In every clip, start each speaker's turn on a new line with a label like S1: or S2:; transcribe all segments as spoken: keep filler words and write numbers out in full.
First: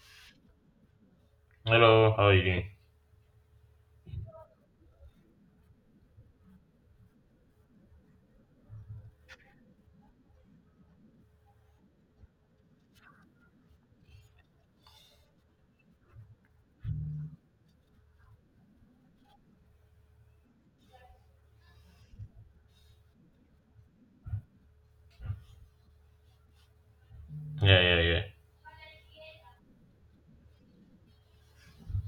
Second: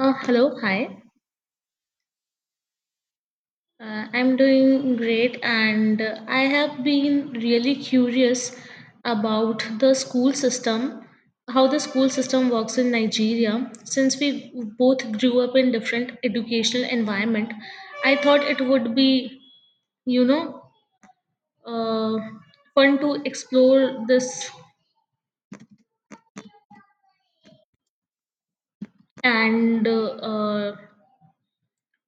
S1: Uh, hello, hi.
S2: Hello, how are you doing?
S1: Uh, I'm doing great, and uh, I have been really curious about the school system, how the school system works in Nigeria. Since we both grew up in different educational environment, I thought it would be, you know, uh, fun to explore this.
S2: Yeah, yeah, yeah.
S1: And uh, uh,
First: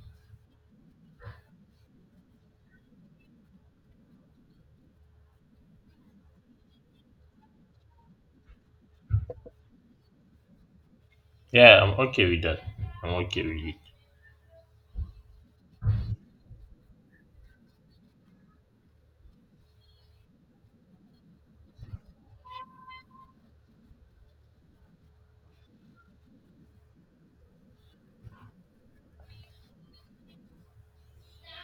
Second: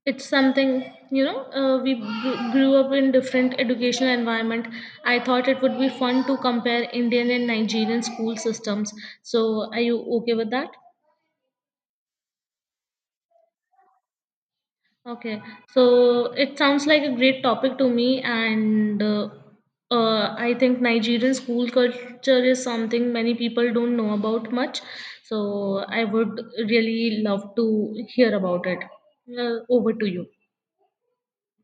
S1: it's something. you know uh, we gr- grew up in different educational environment. I thought it would be fun to compare Indian and Nigerian school systems. So are you okay with that?
S2: Yeah, I'm okay with that. I'm okay with it.
S1: Okay, so it sounds like a great topic to me. And uh, uh, I think Nigerian school culture is something many people don't know about much. So I would really love to hear about it. Uh, over to you.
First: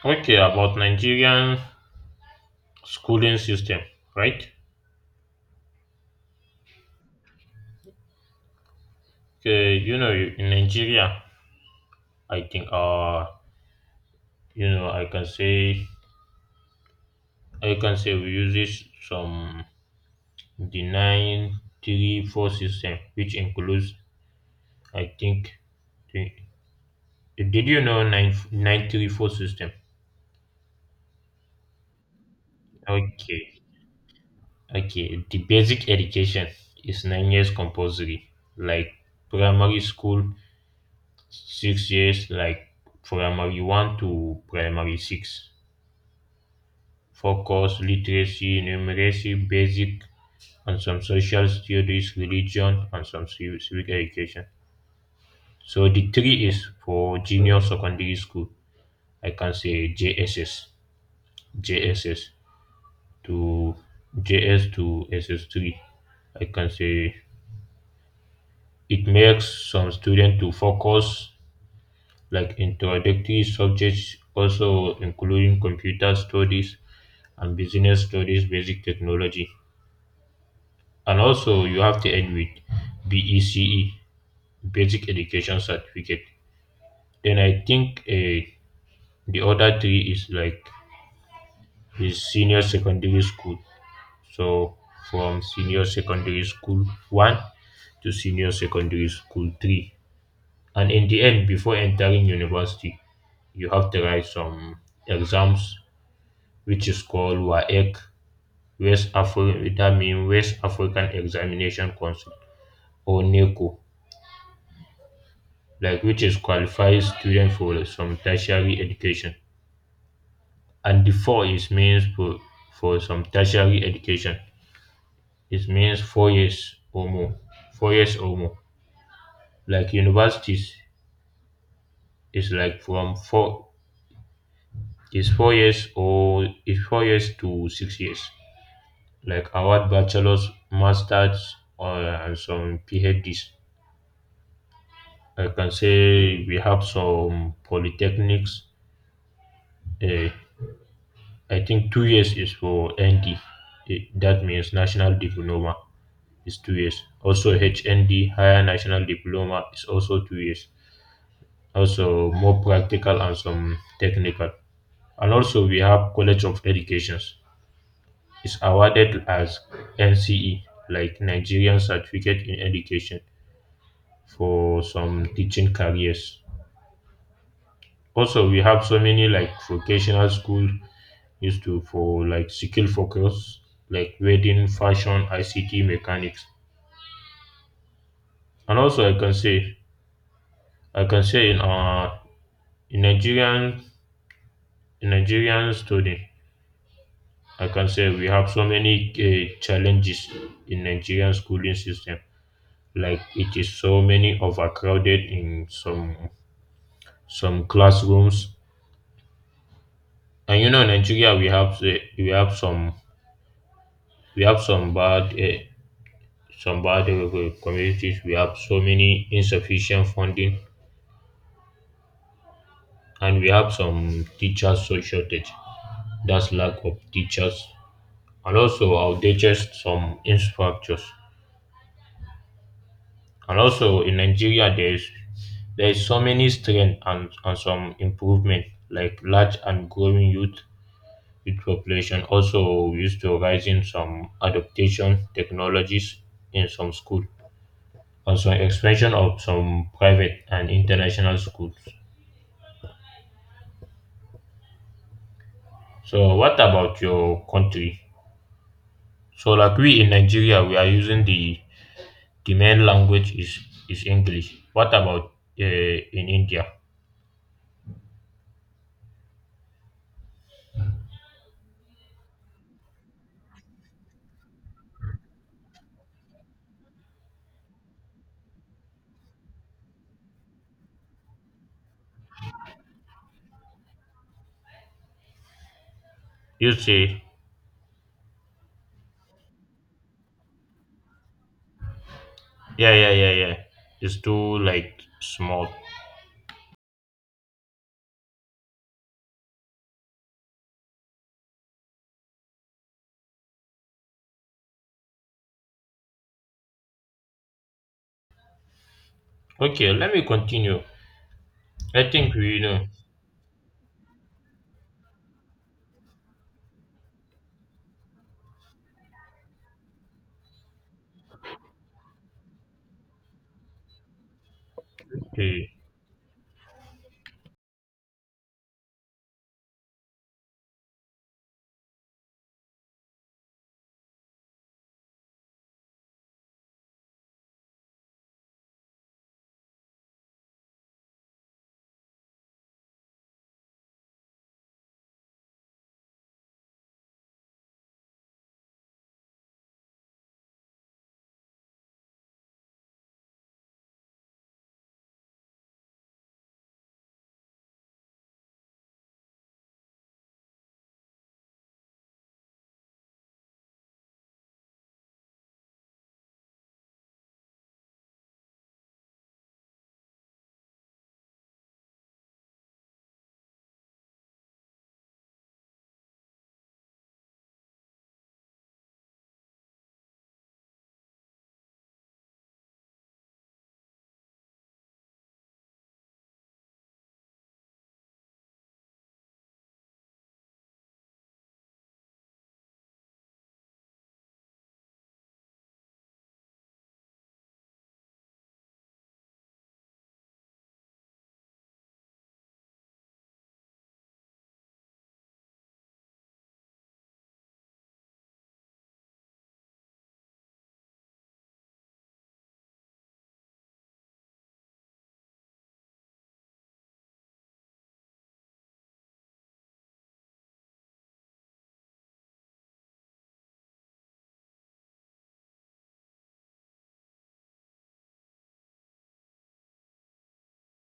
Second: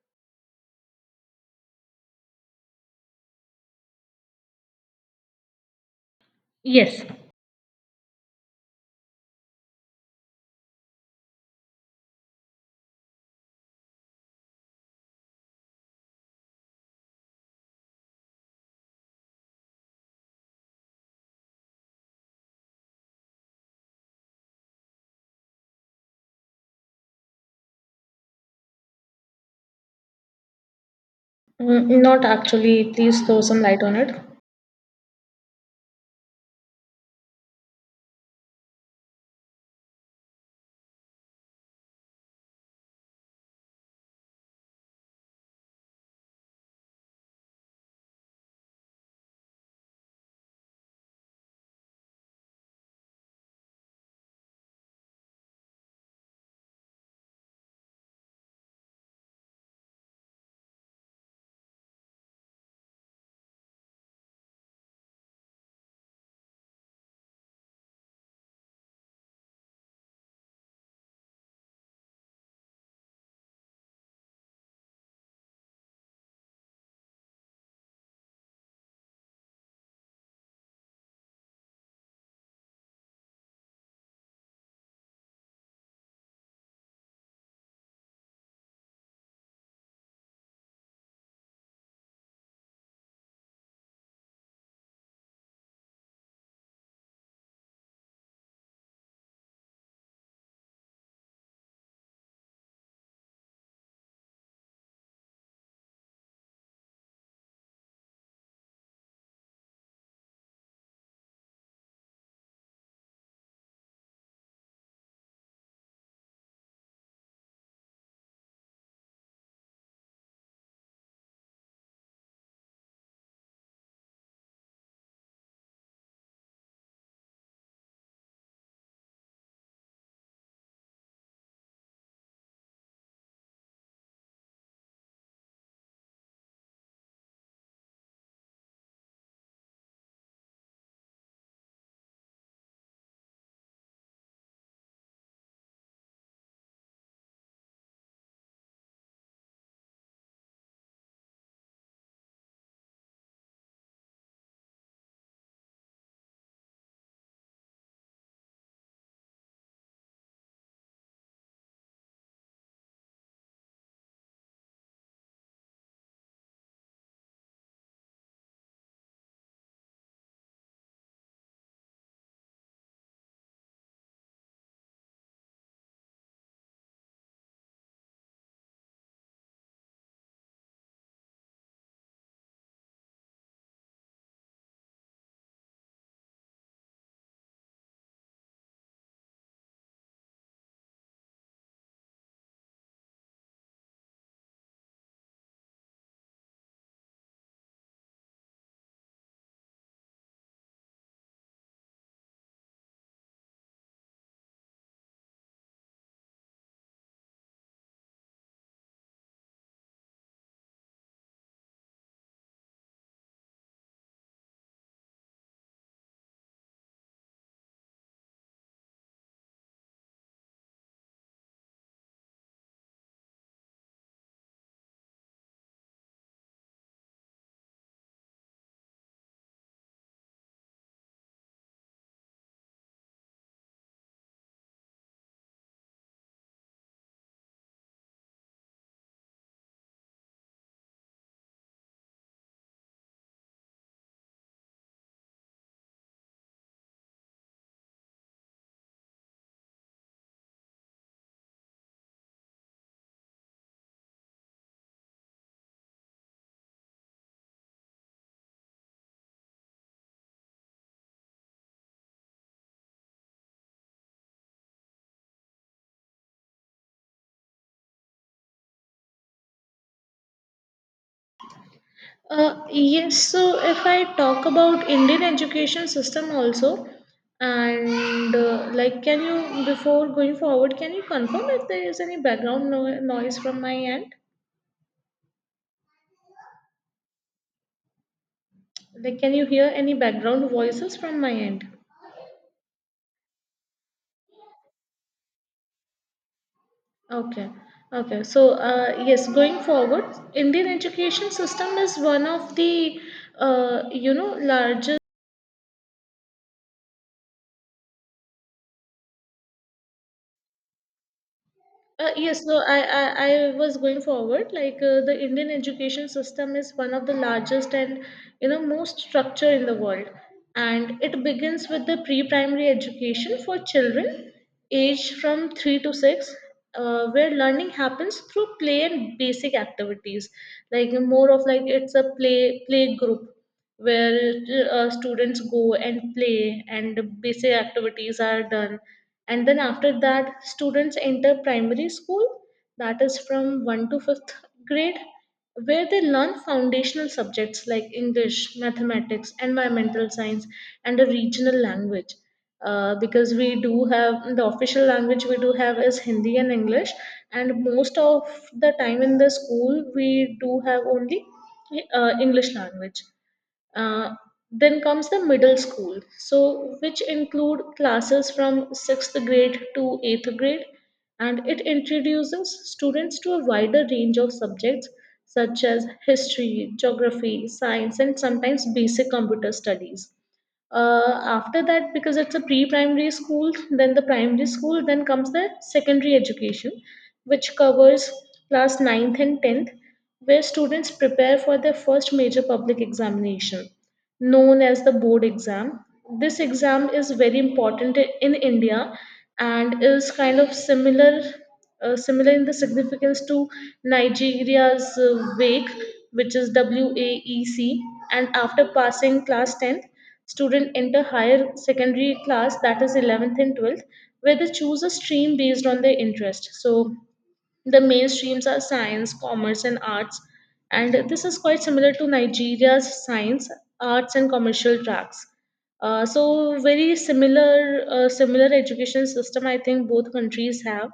S2: Okay, about Nigerian schooling system, right?
S1: Yes.
S2: Okay, you know, in Nigeria, I think, uh, you know, I can say, I can say we use this some the nine three four system, which includes, I think, the, did you know nine nine three four system?
S1: Mm, Not actually. Please throw some
S2: Okay.
S1: light on it.
S2: Okay, the basic education is nine years compulsory, like primary school, six years, like primary one to primary six. Focus, literacy, numeracy, basic, and some social studies, religion, and some civ- civic education. So the three is for junior secondary school. I can say J S S J S S to J S to S S three. I can say it makes some students to focus, like introductory subjects, also including computer studies and business studies, basic technology. And also you have to end with B E C E, basic education certificate. Then I think, uh, the other three is, like, is senior secondary school. So from senior secondary school one to senior secondary school three. And in the end, before entering university, you have to write some exams, which is called WAEC, West, African, that means West African Examination Council, or NECO, like, which is qualifies students for some tertiary education. And the four is means for, for some tertiary education. It means four years or more. Four years or more. Like universities is like from four is four years or is four years to six years, like award bachelors, masters, or and some PhDs. I can say we have some polytechnics. Uh, I think two years is for N D. Eh, That means national diploma is two years. Also H N D, higher national diploma, is also two years. Also more practical and some technical. And also we have College of Educations. It's awarded as N C E, like Nigerian Certificate in Education, for some teaching careers. Also, we have so many like vocational school used to for like skill focus, like wedding, fashion, I C T, mechanics, and also I can say I can say in uh in Nigerian, in Nigerian studying, I can say we have so many uh, challenges in Nigerian schooling system. Like it is so many overcrowded in some some classrooms, and you know, in Nigeria we have, uh, we have some we have some bad, uh, some bad uh, uh, communities. We have so many insufficient funding, and we have some teachers so shortage, that's lack of teachers, and also outdated some infrastructures. And also in Nigeria there is, there is so many strength, and, and some improvement, like large and growing youth, youth population. Also we used to rise in some adaptation technologies in some school, also expansion of some private and international schools. So, what about your country? So, like we in Nigeria, we are using the, the main language is, is English. What about, uh, in India?
S1: Uh, yes, so if I talk about Indian education system also, and uh, like, can you before going forward, can you confirm if there is any background no- noise from my end?
S2: You say,
S1: Like, can you hear any background voices from my end?
S2: yeah, yeah, yeah, yeah. It's too like small.
S1: Okay, okay. So uh, yes, going forward, Indian education system is one of the uh, you know largest.
S2: Okay, let me continue. I
S1: Uh,
S2: think
S1: yes, so
S2: we
S1: I,
S2: know.
S1: I, I was going forward. Like uh, the Indian education system is one of the largest and you know most structured in the world, and it begins with the pre-primary education for children aged from
S2: Okay.
S1: three to six, uh, where learning happens through play and basic activities, like more of like it's a play play group where uh, students go and play and basic activities are done. And then after that students enter primary school, that is from first to fifth grade, where they learn foundational subjects like English, mathematics, environmental science, and a regional language. Uh, because we do have the official language we do have is Hindi and English. And most of the time in the school we do have only uh, English language. uh, then comes the middle school, so which include classes from sixth grade to eighth grade, and it introduces students to a wider range of subjects such as history, geography, science, and sometimes basic computer studies. Uh, after that, because it's a pre-primary school, then the primary school, then comes the secondary education, which covers class ninth and tenth, where students prepare for their first major public examination known as the board exam. This exam is very important in India and is kind of similar uh, similar in the significance to Nigeria's uh, WAEC, which is WAEC. And after passing class tenth, student enter higher secondary class, that is eleventh and twelfth, where they choose a stream based on their interest. So the main streams are science, commerce, and arts, and this is quite similar to Nigeria's science, arts, and commercial tracks. Uh, so very similar uh, similar education system I think both countries have,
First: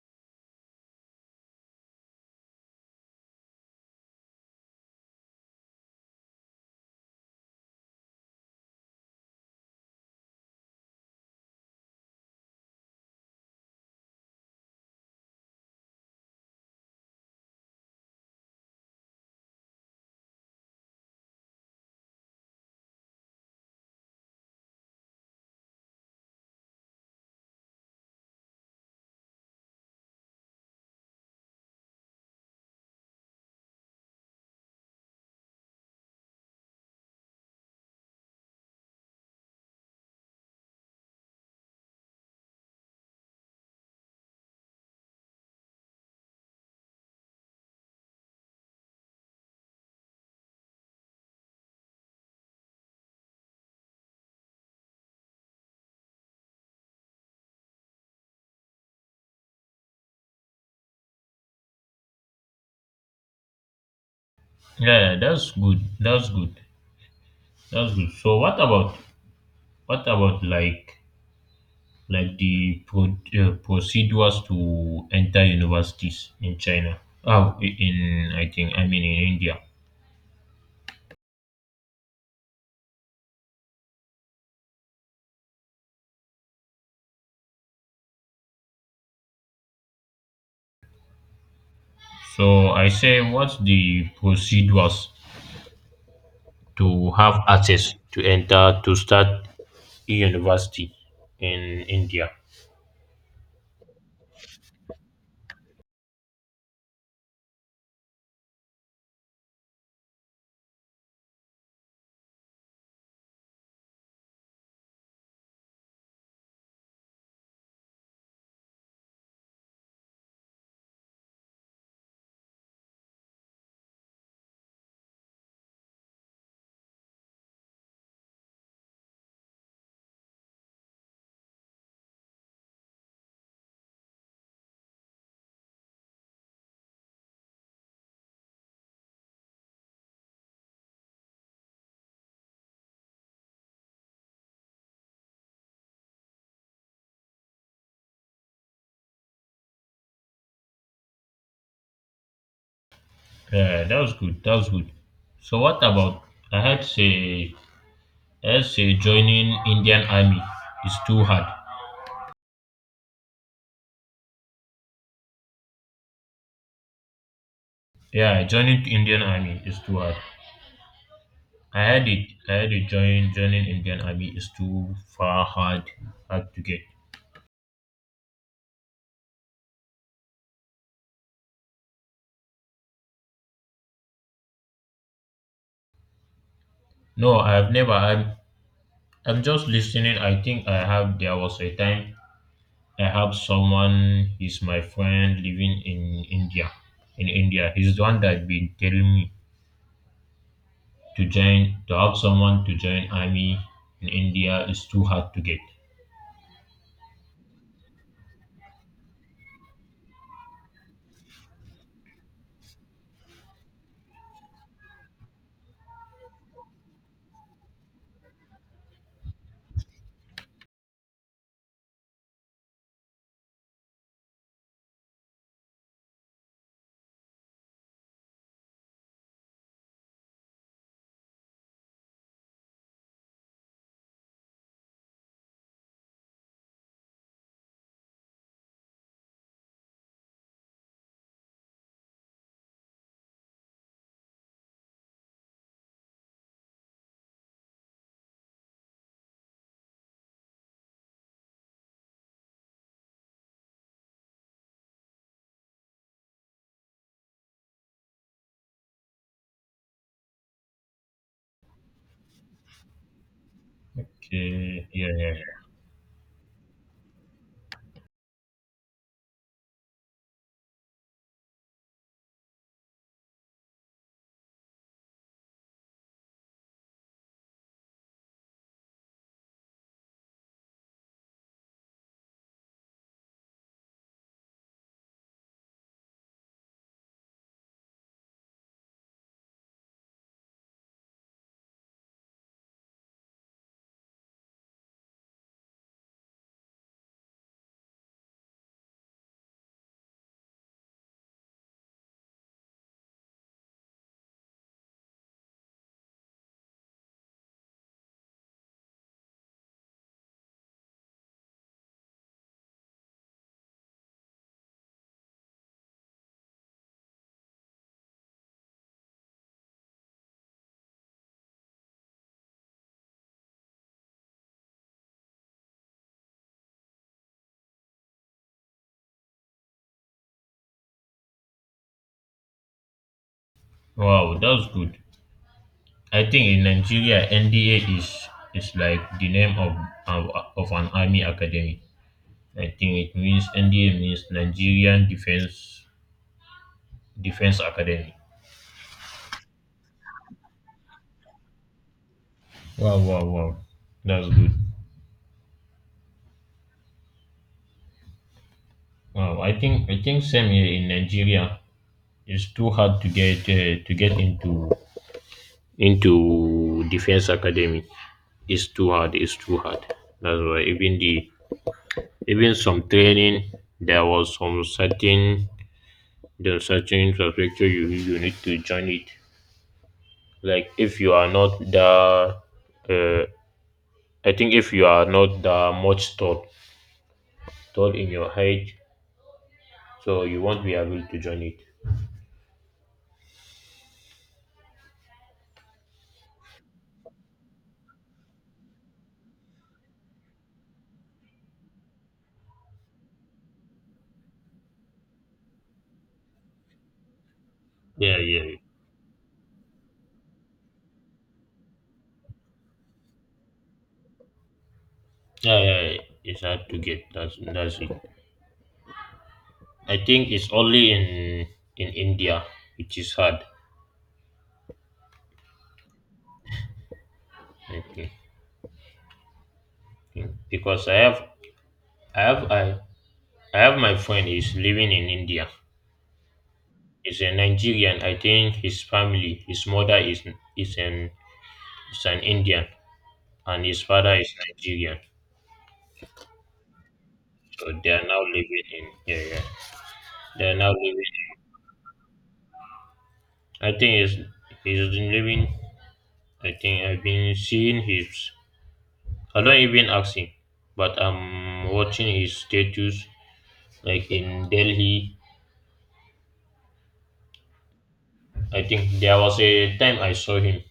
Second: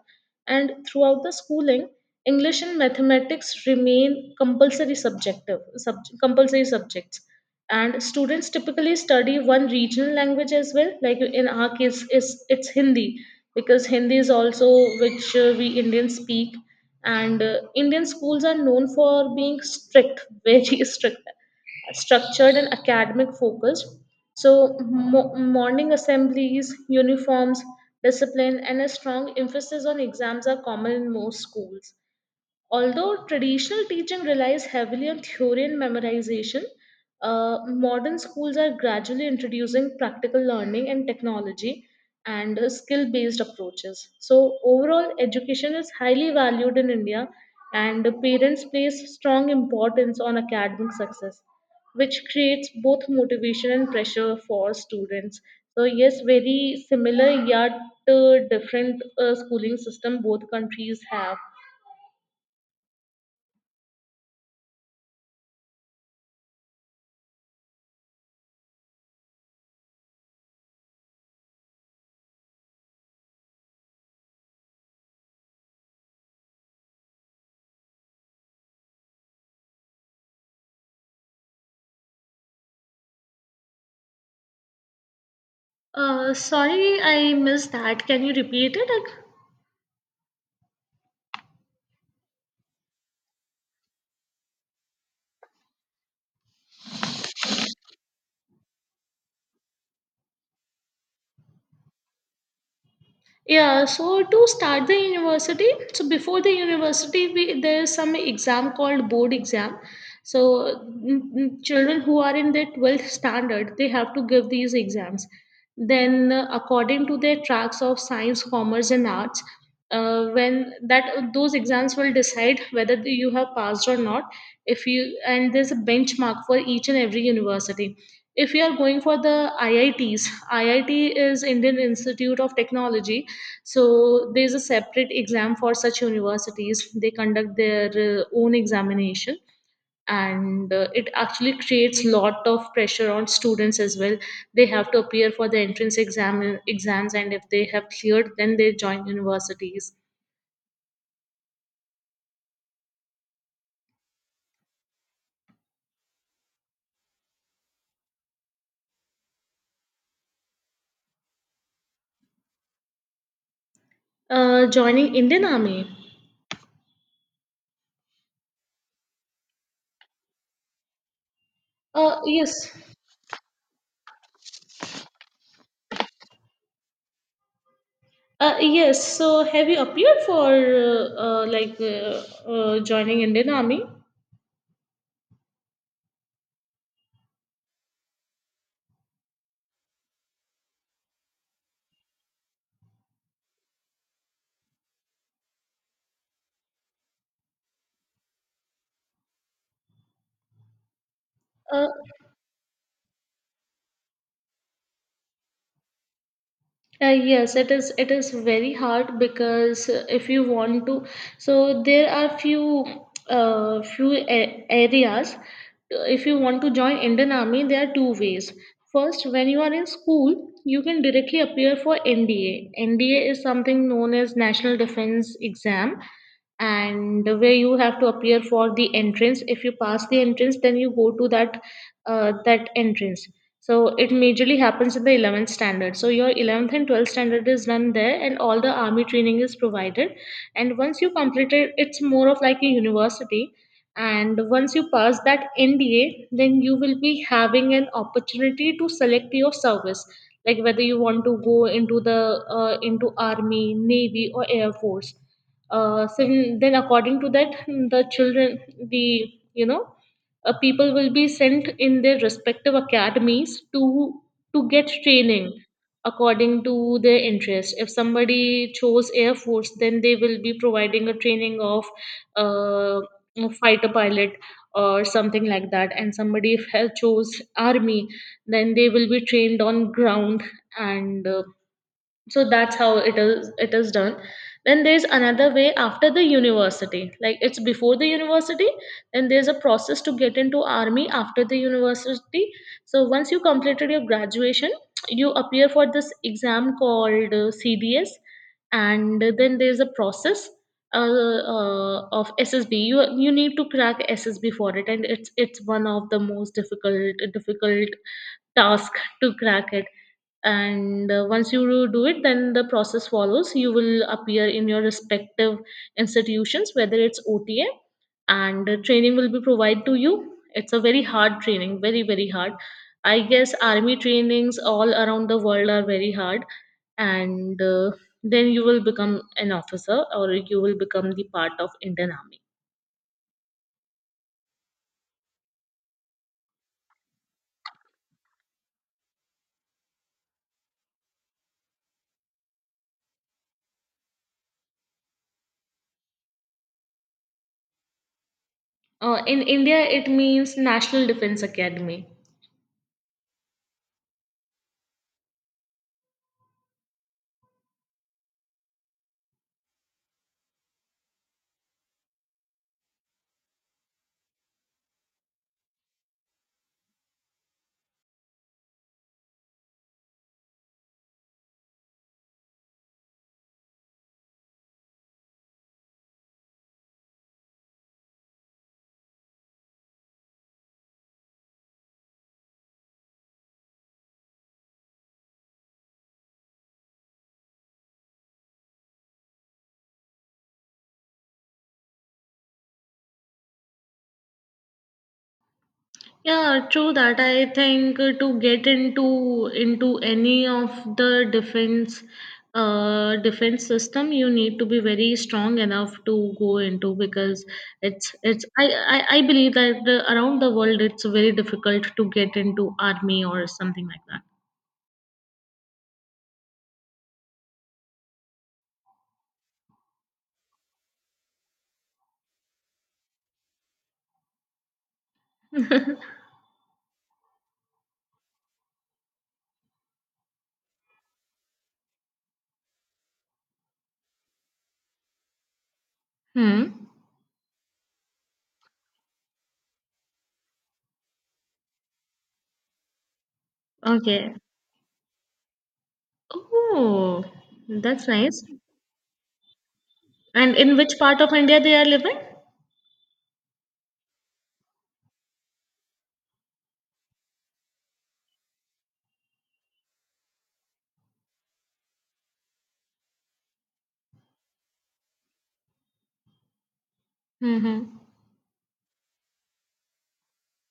S1: and throughout the schooling, English and mathematics remain compulsory subjective sub, compulsory subjects, and students typically study one regional language as well. Like in our case, is it's Hindi, because Hindi is also which uh, we Indians speak, and uh, Indian schools are known for being strict, very strict, structured and academic focused. So mo- morning assemblies, uniforms, discipline, and a strong emphasis on exams are common in most schools. Although traditional teaching relies heavily on theory and memorization, uh, modern schools are gradually introducing practical learning and technology and skill based approaches. So, overall, education is highly valued in India, and parents place strong importance on academic success, which creates both motivation and pressure for students. So, yes, very similar yet uh, different uh, schooling system both countries have.
S2: Yeah, that's good. That's good. That's good. So, what about, what about like, like the pro- uh, procedures to enter universities in China. Oh, I- in I think I mean in India.
S1: Uh, sorry, I missed that. Can you repeat it?
S2: So I say, what's the procedures to have access to enter to start a university in India?
S1: Yeah, so to start the university, so before the university, we, there is some exam called board exam. So mm, mm, children who are in their twelfth standard, they have to give these exams. Then, uh, according to their tracks of science, commerce, and arts, uh, when that those exams will decide whether you have passed or not. If you And there's a benchmark for each and every university. If you are going for the I I Ts, I I T is Indian Institute of Technology, so there is a separate exam for such universities. They conduct their uh, own examination, and uh, it actually creates lot of pressure on students as well. They have to appear for the entrance exam exams, and if they have cleared, then they join universities.
S2: Yeah, that was good. That was good. So what about, I had say I had say joining Indian Army is too hard.
S1: Uh, joining Indian Army.
S2: Yeah, joining Indian Army is too hard. I had
S1: Uh,
S2: it. I
S1: yes.
S2: had it. Join, joining Indian Army is too far hard, hard to get.
S1: Uh, yes. So have you appeared for uh, uh, like uh, uh, joining Indian Army?
S2: No, I've never. I'm. I'm just listening. I think I have. There was a time I have someone. He's my friend living in India. In India, he's the one that been telling me to join.
S1: Uh,
S2: To have someone to join army in India is too hard to get.
S1: Uh, yes, it is. It is very hard because uh, if you want to, so there are few uh, few a- areas. Uh, If you want to join Indian Army, there are two ways. First, when you are in school, you can directly appear for N D A. N D A is something known as National Defense Exam, and where you have to appear for the entrance. If you pass the entrance, then you go to that uh, that entrance. So it majorly happens in the eleventh standard, so your eleventh and twelfth standard is done there, and all the army training is provided. And once you complete it, it's more of like a university. And once you pass that N D A, then you will be having an opportunity to select your service, like whether you want to go into the uh, into army, navy, or air force. Uh, so then then, according to that, the children the you know uh, people will be sent in their respective academies to to
S2: Okay.
S1: get
S2: Yeah. Yeah.
S1: training
S2: Yeah.
S1: according to their interest. If somebody chose air force, then they will be providing a training of uh, a fighter pilot or something like that. And somebody if has chose army, then they will be trained on ground. And uh, so that's how it is it is done. Then there's another way after the university, like it's before the university. Then there's a process to get into army after the university. So once you completed your graduation, you appear for this exam called uh, C D S. And then there's a process uh, uh, of S S B. you you need to crack S S B for it. And it's it's one of the most difficult difficult task to crack it. And uh, once you do it, then the process follows. You will appear in your respective institutions, whether it's O T A. and uh, training will be provided to you. It's a very hard training, very very hard. I guess army trainings all around the world are very hard. And uh, then you will become an officer or you will become the part of Indian Army.
S2: Wow, that's good. I think in Nigeria, N D A is, is like the name of, of, of an army academy. I think it means N D A means Nigerian Defense, Defense Academy.
S1: Uh, in india it means National Defense Academy.
S2: Wow, wow, wow, that's good. Wow, I think, I think same here in Nigeria. It's too hard to get, uh, to get into, into defense academy. It's too hard. It's too hard. That's why, even the, even some training there was some certain, there are certain infrastructure you, you need to join it. Like if you are not that, uh, I think if you are not that much tall, tall in your height, so you won't be able to join it.
S1: Yeah, true that. I think uh, to get into into any of the defense uh defense system you need to be very strong enough to go into, because it's
S2: Yeah,
S1: it's
S2: yeah,
S1: I I, I believe that uh, around the world it's very difficult to get into army or something like that.
S2: yeah, yeah, yeah. It's hard to get. That's that's it. I think it's only in, in India which is hard. I think. think. Because I have, I have I, I have my friend is living in India.
S1: Hmm.
S2: He's a Nigerian. I think his family, his mother is, is an is an Indian, and his father is
S1: Okay.
S2: Nigerian.
S1: Oh,
S2: So they are
S1: that's
S2: now
S1: nice.
S2: living in, yeah, yeah. They
S1: And
S2: are now
S1: in
S2: living.
S1: which part of India they are living?
S2: I think he's, he's been living. I think I've been seeing his. I don't even ask him, but I'm watching his status like in Delhi.
S1: Mm-hmm.
S2: I think there was a time I saw him.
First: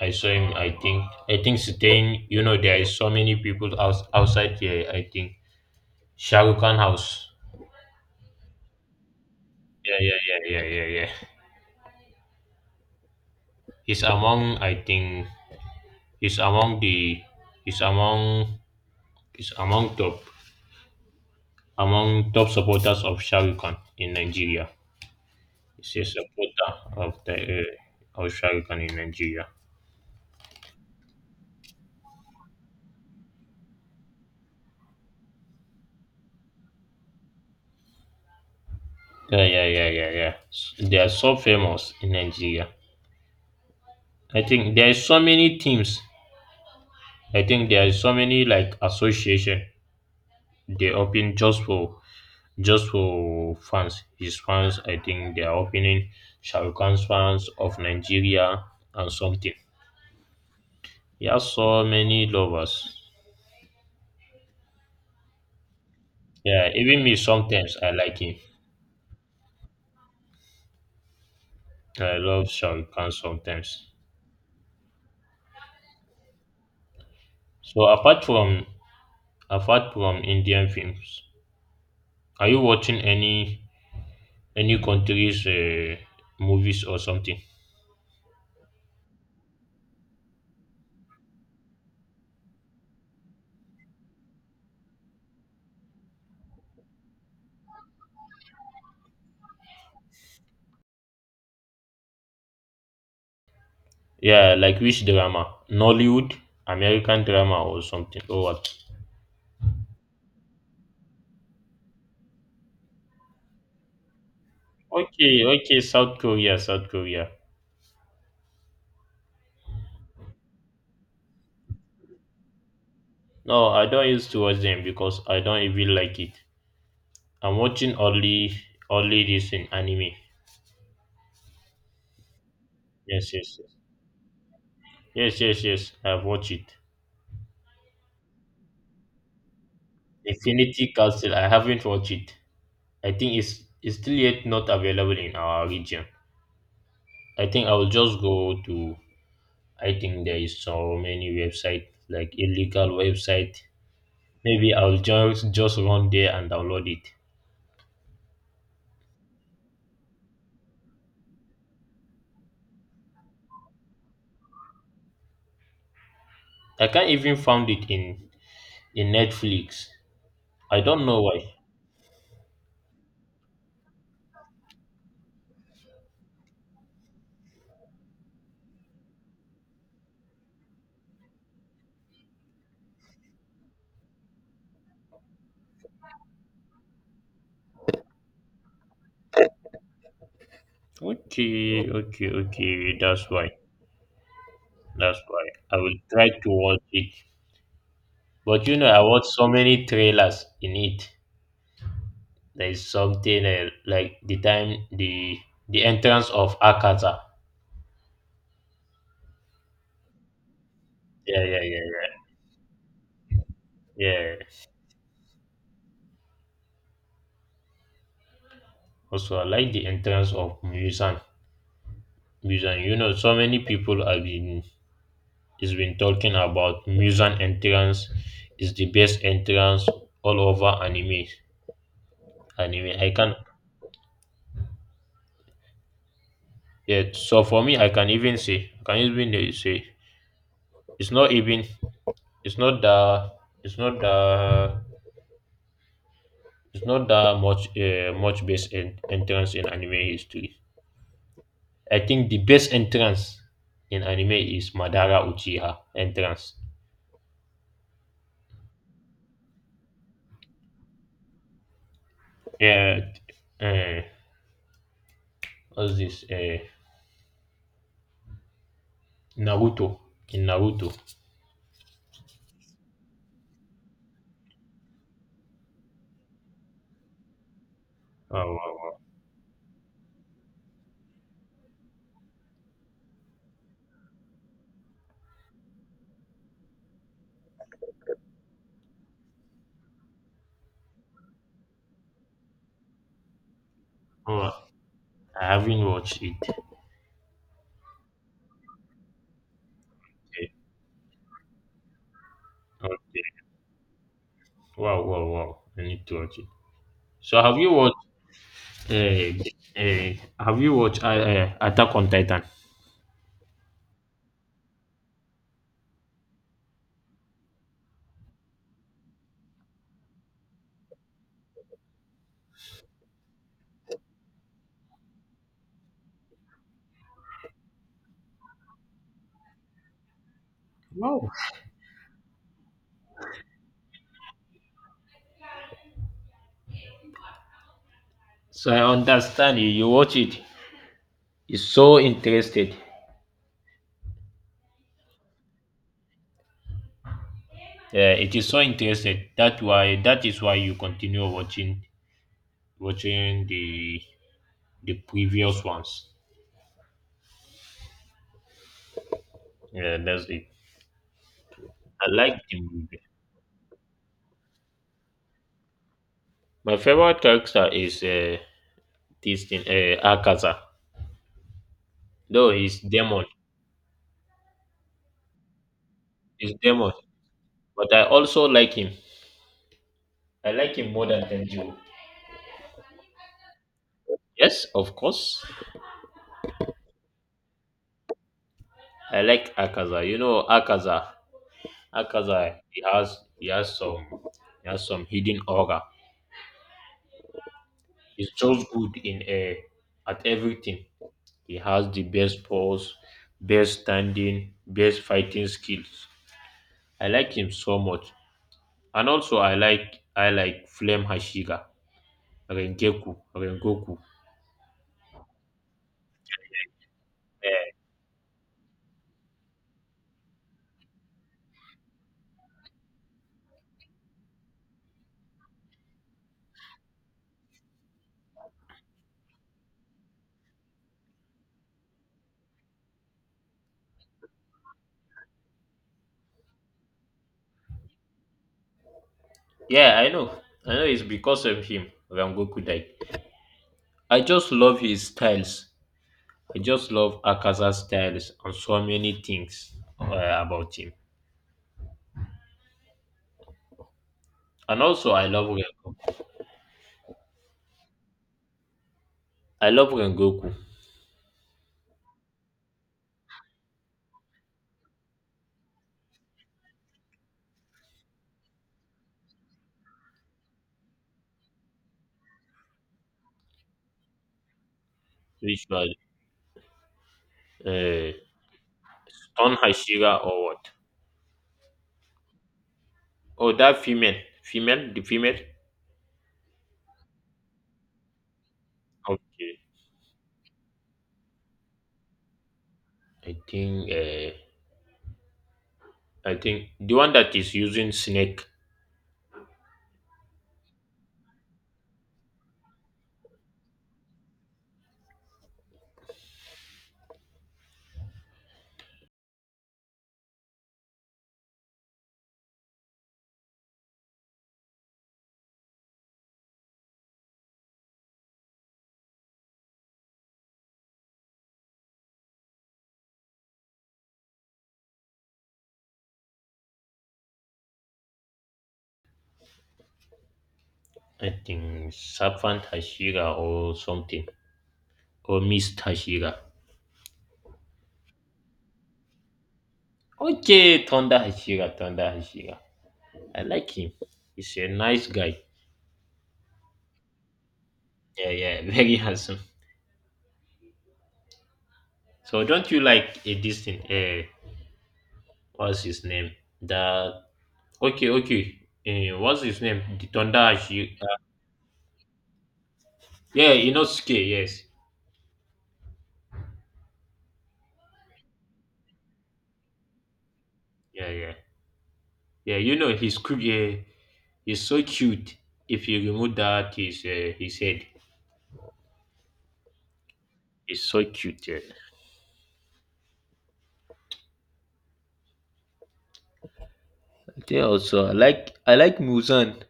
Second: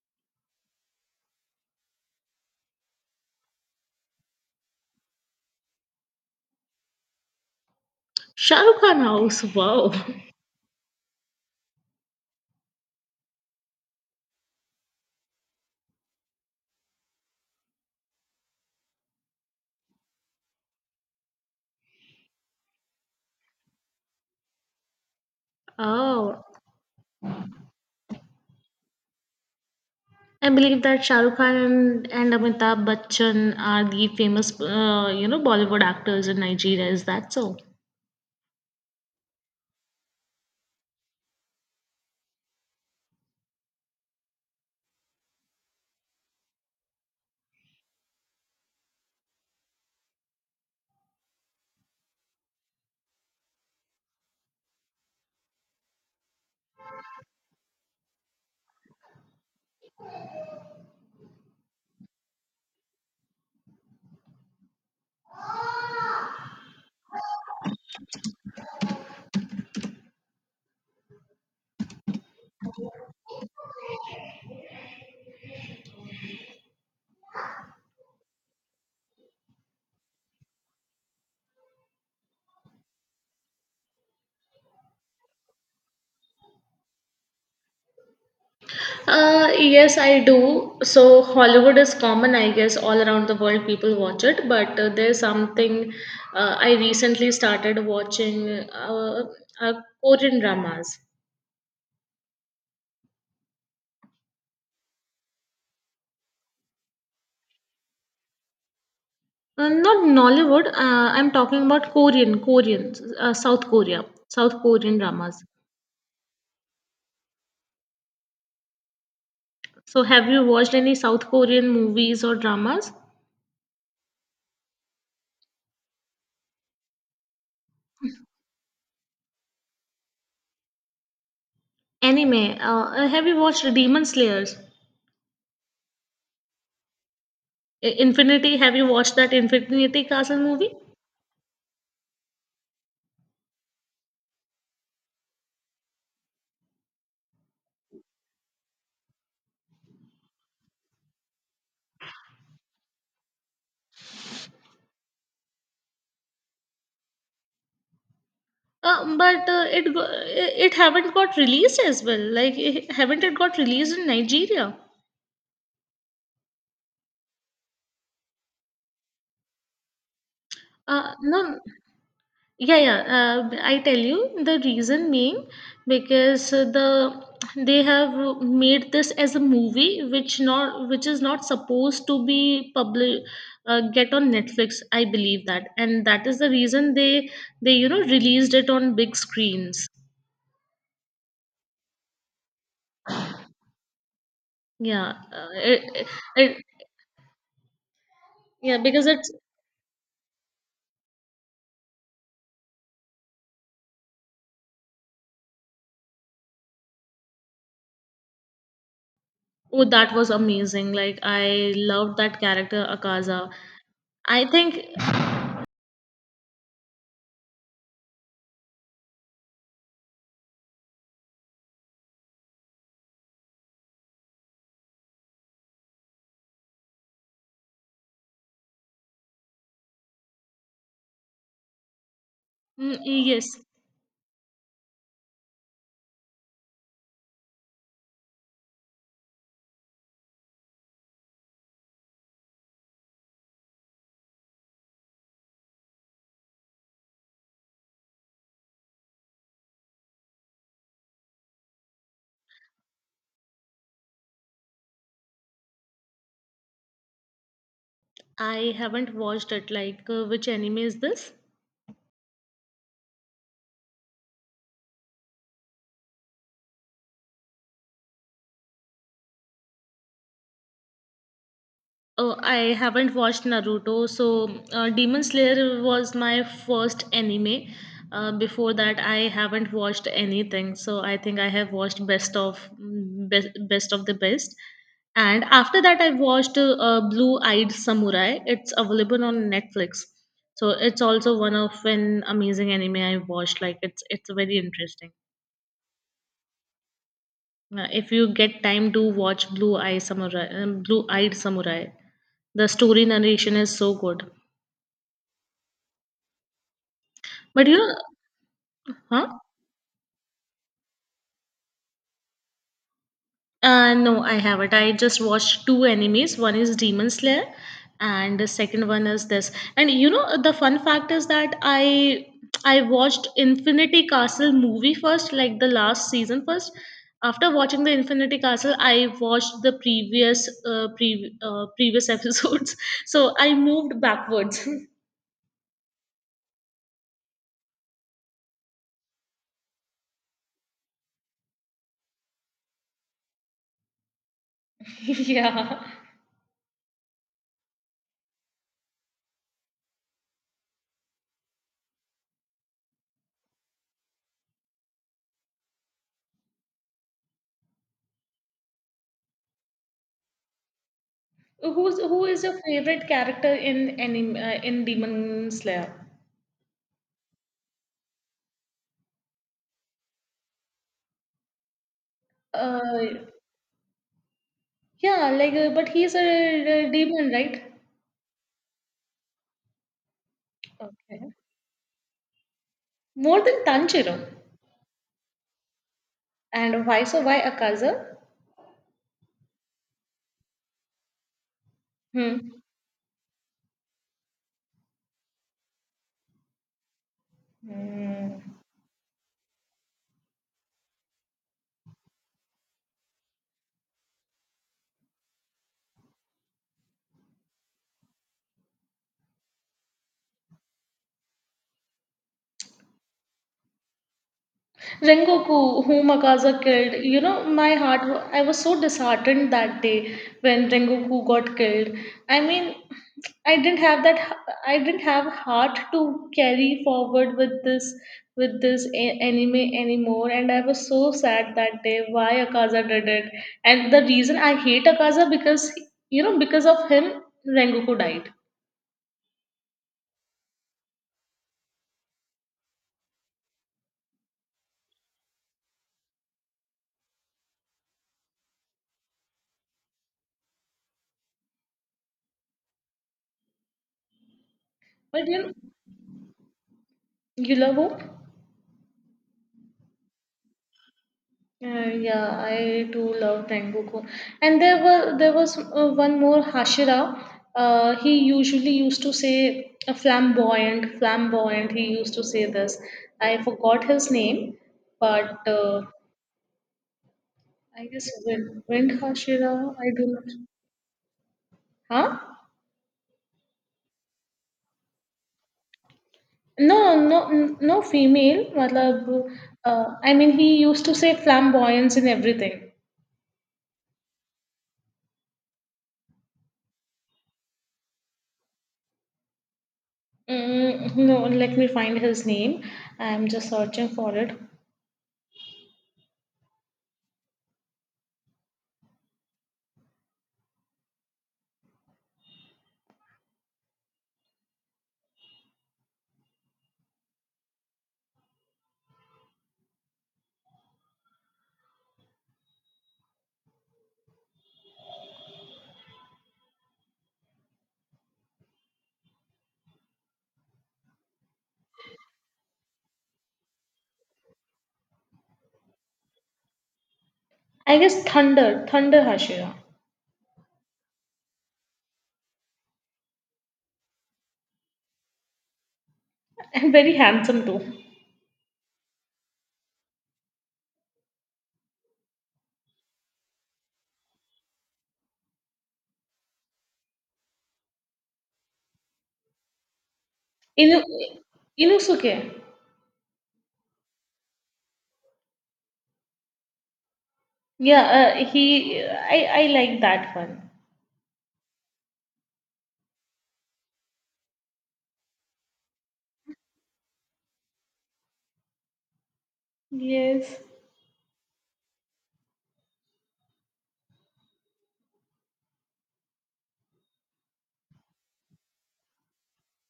S2: I saw him. I think, I think staying. You know there is so many people out, outside here. I think Shahrukh Khan house.
S1: Shahrukh Khan house. Wow.
S2: Yeah, yeah, yeah, yeah, yeah, yeah. He's among, I think, is among the is among is among top, among top supporters of Shah Rukh Khan in Nigeria. He's a
S1: Oh.
S2: supporter of the, uh, of Shah Rukh Khan in Nigeria.
S1: I believe that Shah Rukh Khan and, and Amitabh Bachchan are the famous, uh, you know, Bollywood actors in Nigeria. Is that so?
S2: Yeah, yeah, yeah, yeah, yeah. S- They are so famous in Nigeria. I think there are so many teams. I think there are so many like association they open just for, just for fans. His fans, I think they are opening Shah Rukh Khan's fans of Nigeria and something. He has so many lovers. Yeah, even me sometimes I like him. I love Shahrukh Khan sometimes. So apart from, apart from Indian films, are you watching any any countries, uh, movies or something?
S1: Uh, yes, I do. So Hollywood is common, I guess, all around the world. People watch it, but uh, there's something. uh, I recently started watching uh, uh, Korean dramas.
S2: Yeah, like which drama? Nollywood, American drama or something, or what?
S1: Uh, not Nollywood. Uh, I'm talking about Korean, Korean, uh, South Korea, South Korean dramas.
S2: Okay, okay, South Korea, South Korea.
S1: So have you watched any South Korean movies or dramas?
S2: No, I don't used to watch them because I don't even like it. I'm watching only, only this in anime.
S1: Anime. Uh, uh, have
S2: Yes,
S1: you
S2: yes,
S1: watched
S2: yes.
S1: Demon Slayers?
S2: Yes, yes, yes. I've watched it.
S1: I- Infinity. Have you watched that Infinity Castle movie?
S2: Infinity Castle. I haven't watched it. I think it's, it's still yet not available in our region. I think I will just go to. I think there is so many website, like illegal website. Maybe I'll just, just run there and download it.
S1: Uh, but uh, it go- it it haven't got released as well. Like it, haven't it got released in Nigeria?
S2: I can't even found it in, in Netflix. I don't
S1: Uh,
S2: know why.
S1: no. Yeah, yeah. Uh, I tell you the reason being because uh, the they have made this as a movie which not which is not supposed to be public uh, get on Netflix. I believe that, and that is the reason they they you know released it on big screens.
S2: Okay, okay, okay. That's why.
S1: Yeah,
S2: That's
S1: uh,
S2: why. I will
S1: it,
S2: try to
S1: it,
S2: watch it. But you
S1: yeah,
S2: know, I
S1: because
S2: watched
S1: it's
S2: so many trailers in it. There is something, uh, like the time the, the entrance of Akata.
S1: oh, that was amazing. Like
S2: Yeah, yeah, yeah,
S1: I loved
S2: yeah,
S1: that character Akaza.
S2: yeah.
S1: I think
S2: Also, I like the entrance of Musan. Musan, you know, so many people have been, has been talking about Musan entrance is the best entrance all over anime.
S1: mm,
S2: Anime, I can,
S1: yes,
S2: yeah. So for me, I can even say, I can even say, it's not even, it's not the, it's not the it's not that much, uh, much best en- entrance in anime history. I think the best entrance in anime is Madara Uchiha entrance.
S1: I haven't watched it. Like, uh, which anime is this?
S2: Uh, uh, what's this? Uh, Naruto, in Naruto.
S1: Oh, I haven't watched Naruto. So, uh, Demon Slayer was my first anime. Uh,
S2: Wow,
S1: before
S2: wow,
S1: that,
S2: wow.
S1: I haven't watched anything. So, I think I have watched Best of Best, best of the Best. And after that, I watched uh, uh, Blue Eyed Samurai. It's available on Netflix. So, it's also one of an amazing anime I watched. Like, it's it's
S2: Oh,
S1: very interesting.
S2: I haven't watched it.
S1: Uh, if you get time do watch blue eye samurai
S2: Eh,
S1: um, blue eyed samurai. The story
S2: Okay.
S1: narration is so good.
S2: Wow, wow, wow. I need to watch it. So have
S1: But
S2: you
S1: you know,
S2: watched? Uh,
S1: huh?
S2: uh, have you watched, uh, uh, Attack on Titan?
S1: Uh, no, I haven't. I just watched two animes, one is Demon Slayer and the second one is this. And you know the fun fact is that i i watched Infinity Castle movie first, like the last season first. After watching the Infinity Castle i watched the previous uh,
S2: Wow.
S1: pre- uh, previous episodes so I moved backwards
S2: So I understand you. You watch it. You're so interested.
S1: Yeah.
S2: Yeah, it is so interesting. That why that is why you continue watching, watching the the previous ones. Yeah, that's it.
S1: Who's
S2: I
S1: who
S2: like
S1: is your
S2: the movie.
S1: favorite character in anim, uh, in Demon Slayer?
S2: My favorite character is, uh, this thing, uh, Akaza. Though he's
S1: Uh,
S2: demon,
S1: yeah, like, uh, but he's
S2: he's
S1: a, a
S2: demon.
S1: demon, right?
S2: But I also like him. I like him more than
S1: Okay.
S2: Tenjiro.
S1: More than Tanjiro.
S2: Yes, of course.
S1: And why so? Why Akaza?
S2: I like Akaza. You know Akaza.
S1: Hmm.
S2: Akaza he has, he has some he has some hidden aura. He's just good in, uh, at everything. He has the best pose, best standing, best fighting skills. I like him so much. And also I like I like Flame Hashiga, Rengeku, Rengoku.
S1: Rengoku, whom Akaza killed. You know,
S2: Eh,
S1: my heart, wa- I was so disheartened that day when Rengoku got killed. I mean, I didn't have that, h- I didn't have heart to carry forward with this, with this a- anime anymore. And I was so sad that day why Akaza did it. And the reason I hate Akaza because, you know, because of him, Rengoku died.
S2: Yeah, I know. I know it's because of him Rengoku died. I just love his styles. I just love Akaza's styles and so many things, uh, about him. And also
S1: But
S2: I
S1: you
S2: love
S1: know,
S2: Rengoku.
S1: you love who?
S2: I love Rengoku.
S1: Uh, yeah, I do love Tengoku. And there were there was uh, one more Hashira. Uh, he usually used to say a flamboyant, flamboyant. He used to say this. I forgot his name, but
S2: Which
S1: uh,
S2: was,
S1: I guess
S2: uh,
S1: wind, wind
S2: Stone
S1: Hashira. I do not.
S2: Hashira or what?
S1: Huh?
S2: Oh, that female, female, the female.
S1: No, no, no, no female. Matlab,
S2: Okay.
S1: uh, I mean, he used to say flamboyance in everything.
S2: I think. Uh, I think the one that is using snake.
S1: Mm, no, let me find his name. I'm just searching for it.
S2: I think serpent Hashira or something, or Miss Hashira.
S1: I guess Thunder, Thunder Hashira,
S2: Okay, Thunder Hashira, Thunder Hashira. I like him. He's a nice guy.
S1: and very handsome too.
S2: Yeah, yeah, very handsome. So don't you like a distant? Uh, what's his name? The, okay, okay. Uh, what's his name? The Thunder
S1: Inu,
S2: Hashira.
S1: Inusuke.
S2: Yeah, Inosuke. Yes.
S1: Yeah, uh, he. I I like that one.
S2: Yeah, yeah. Yeah, you know he's cu- yeah, he's so cute. If you remove that his, uh, his head,
S1: Yes.
S2: he's so cute. Yeah. I think also I like I like Muzan.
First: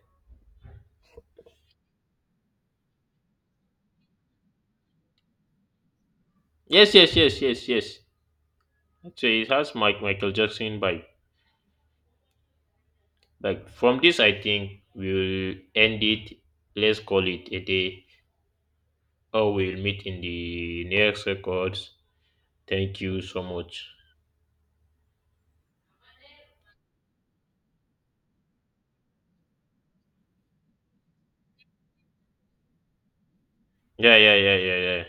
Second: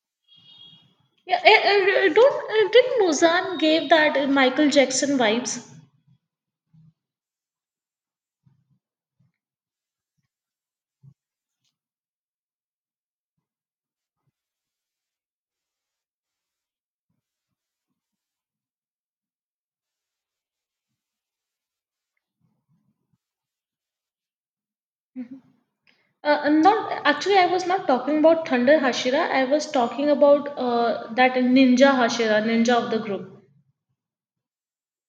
S1: Yeah. eh, eh, don't eh, Didn't Muzan gave that uh, Michael Jackson vibes?
S2: Yes, yes, yes, yes, yes. So it has Mike Michael Jackson by, like from this I think we'll end it. Let's call it a day. Or we'll meet in the next records. Thank you so much.
S1: Uh, not actually. I was not talking about Thunder Hashira. I was talking about uh, that Ninja Hashira, Ninja of the group,
S2: Yeah, yeah, yeah, yeah, yeah.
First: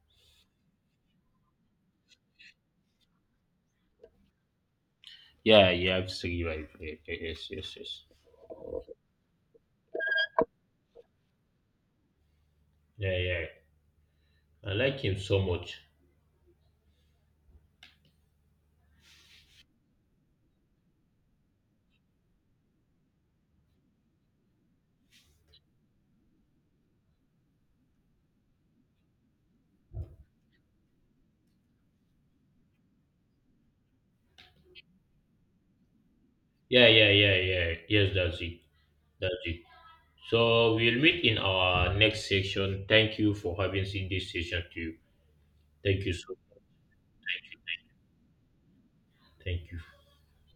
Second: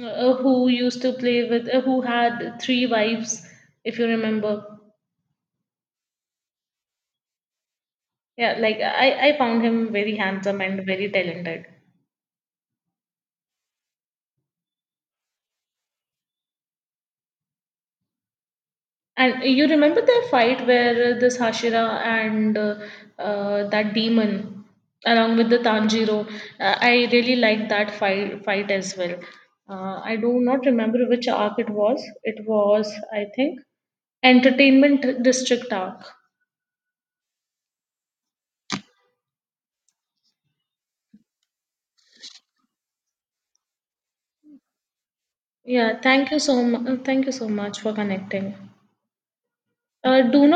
S1: uh, who used to play with, uh, who had three wives, if you remember.
S2: Yeah, you have to survive. Yes, yes, yes, yes.
S1: Yeah, like I, I found him very handsome and very talented.
S2: Yeah, yeah. I like him so much.
S1: And you remember the fight where this Hashira and uh, uh, that demon, along with the Tanjiro, uh, I really liked that fight fight as well. Uh, I do not remember which arc it was. It was, I think, Entertainment District arc.
S2: Yeah, yeah, yeah, yeah. Yes, that's it. That's it. So we'll meet in our next section. Thank you for having seen this session too.
S1: Yeah,
S2: Thank you
S1: thank
S2: so.
S1: you so much. Thank you so much for connecting.
S2: Thank you.
S1: Uh, do not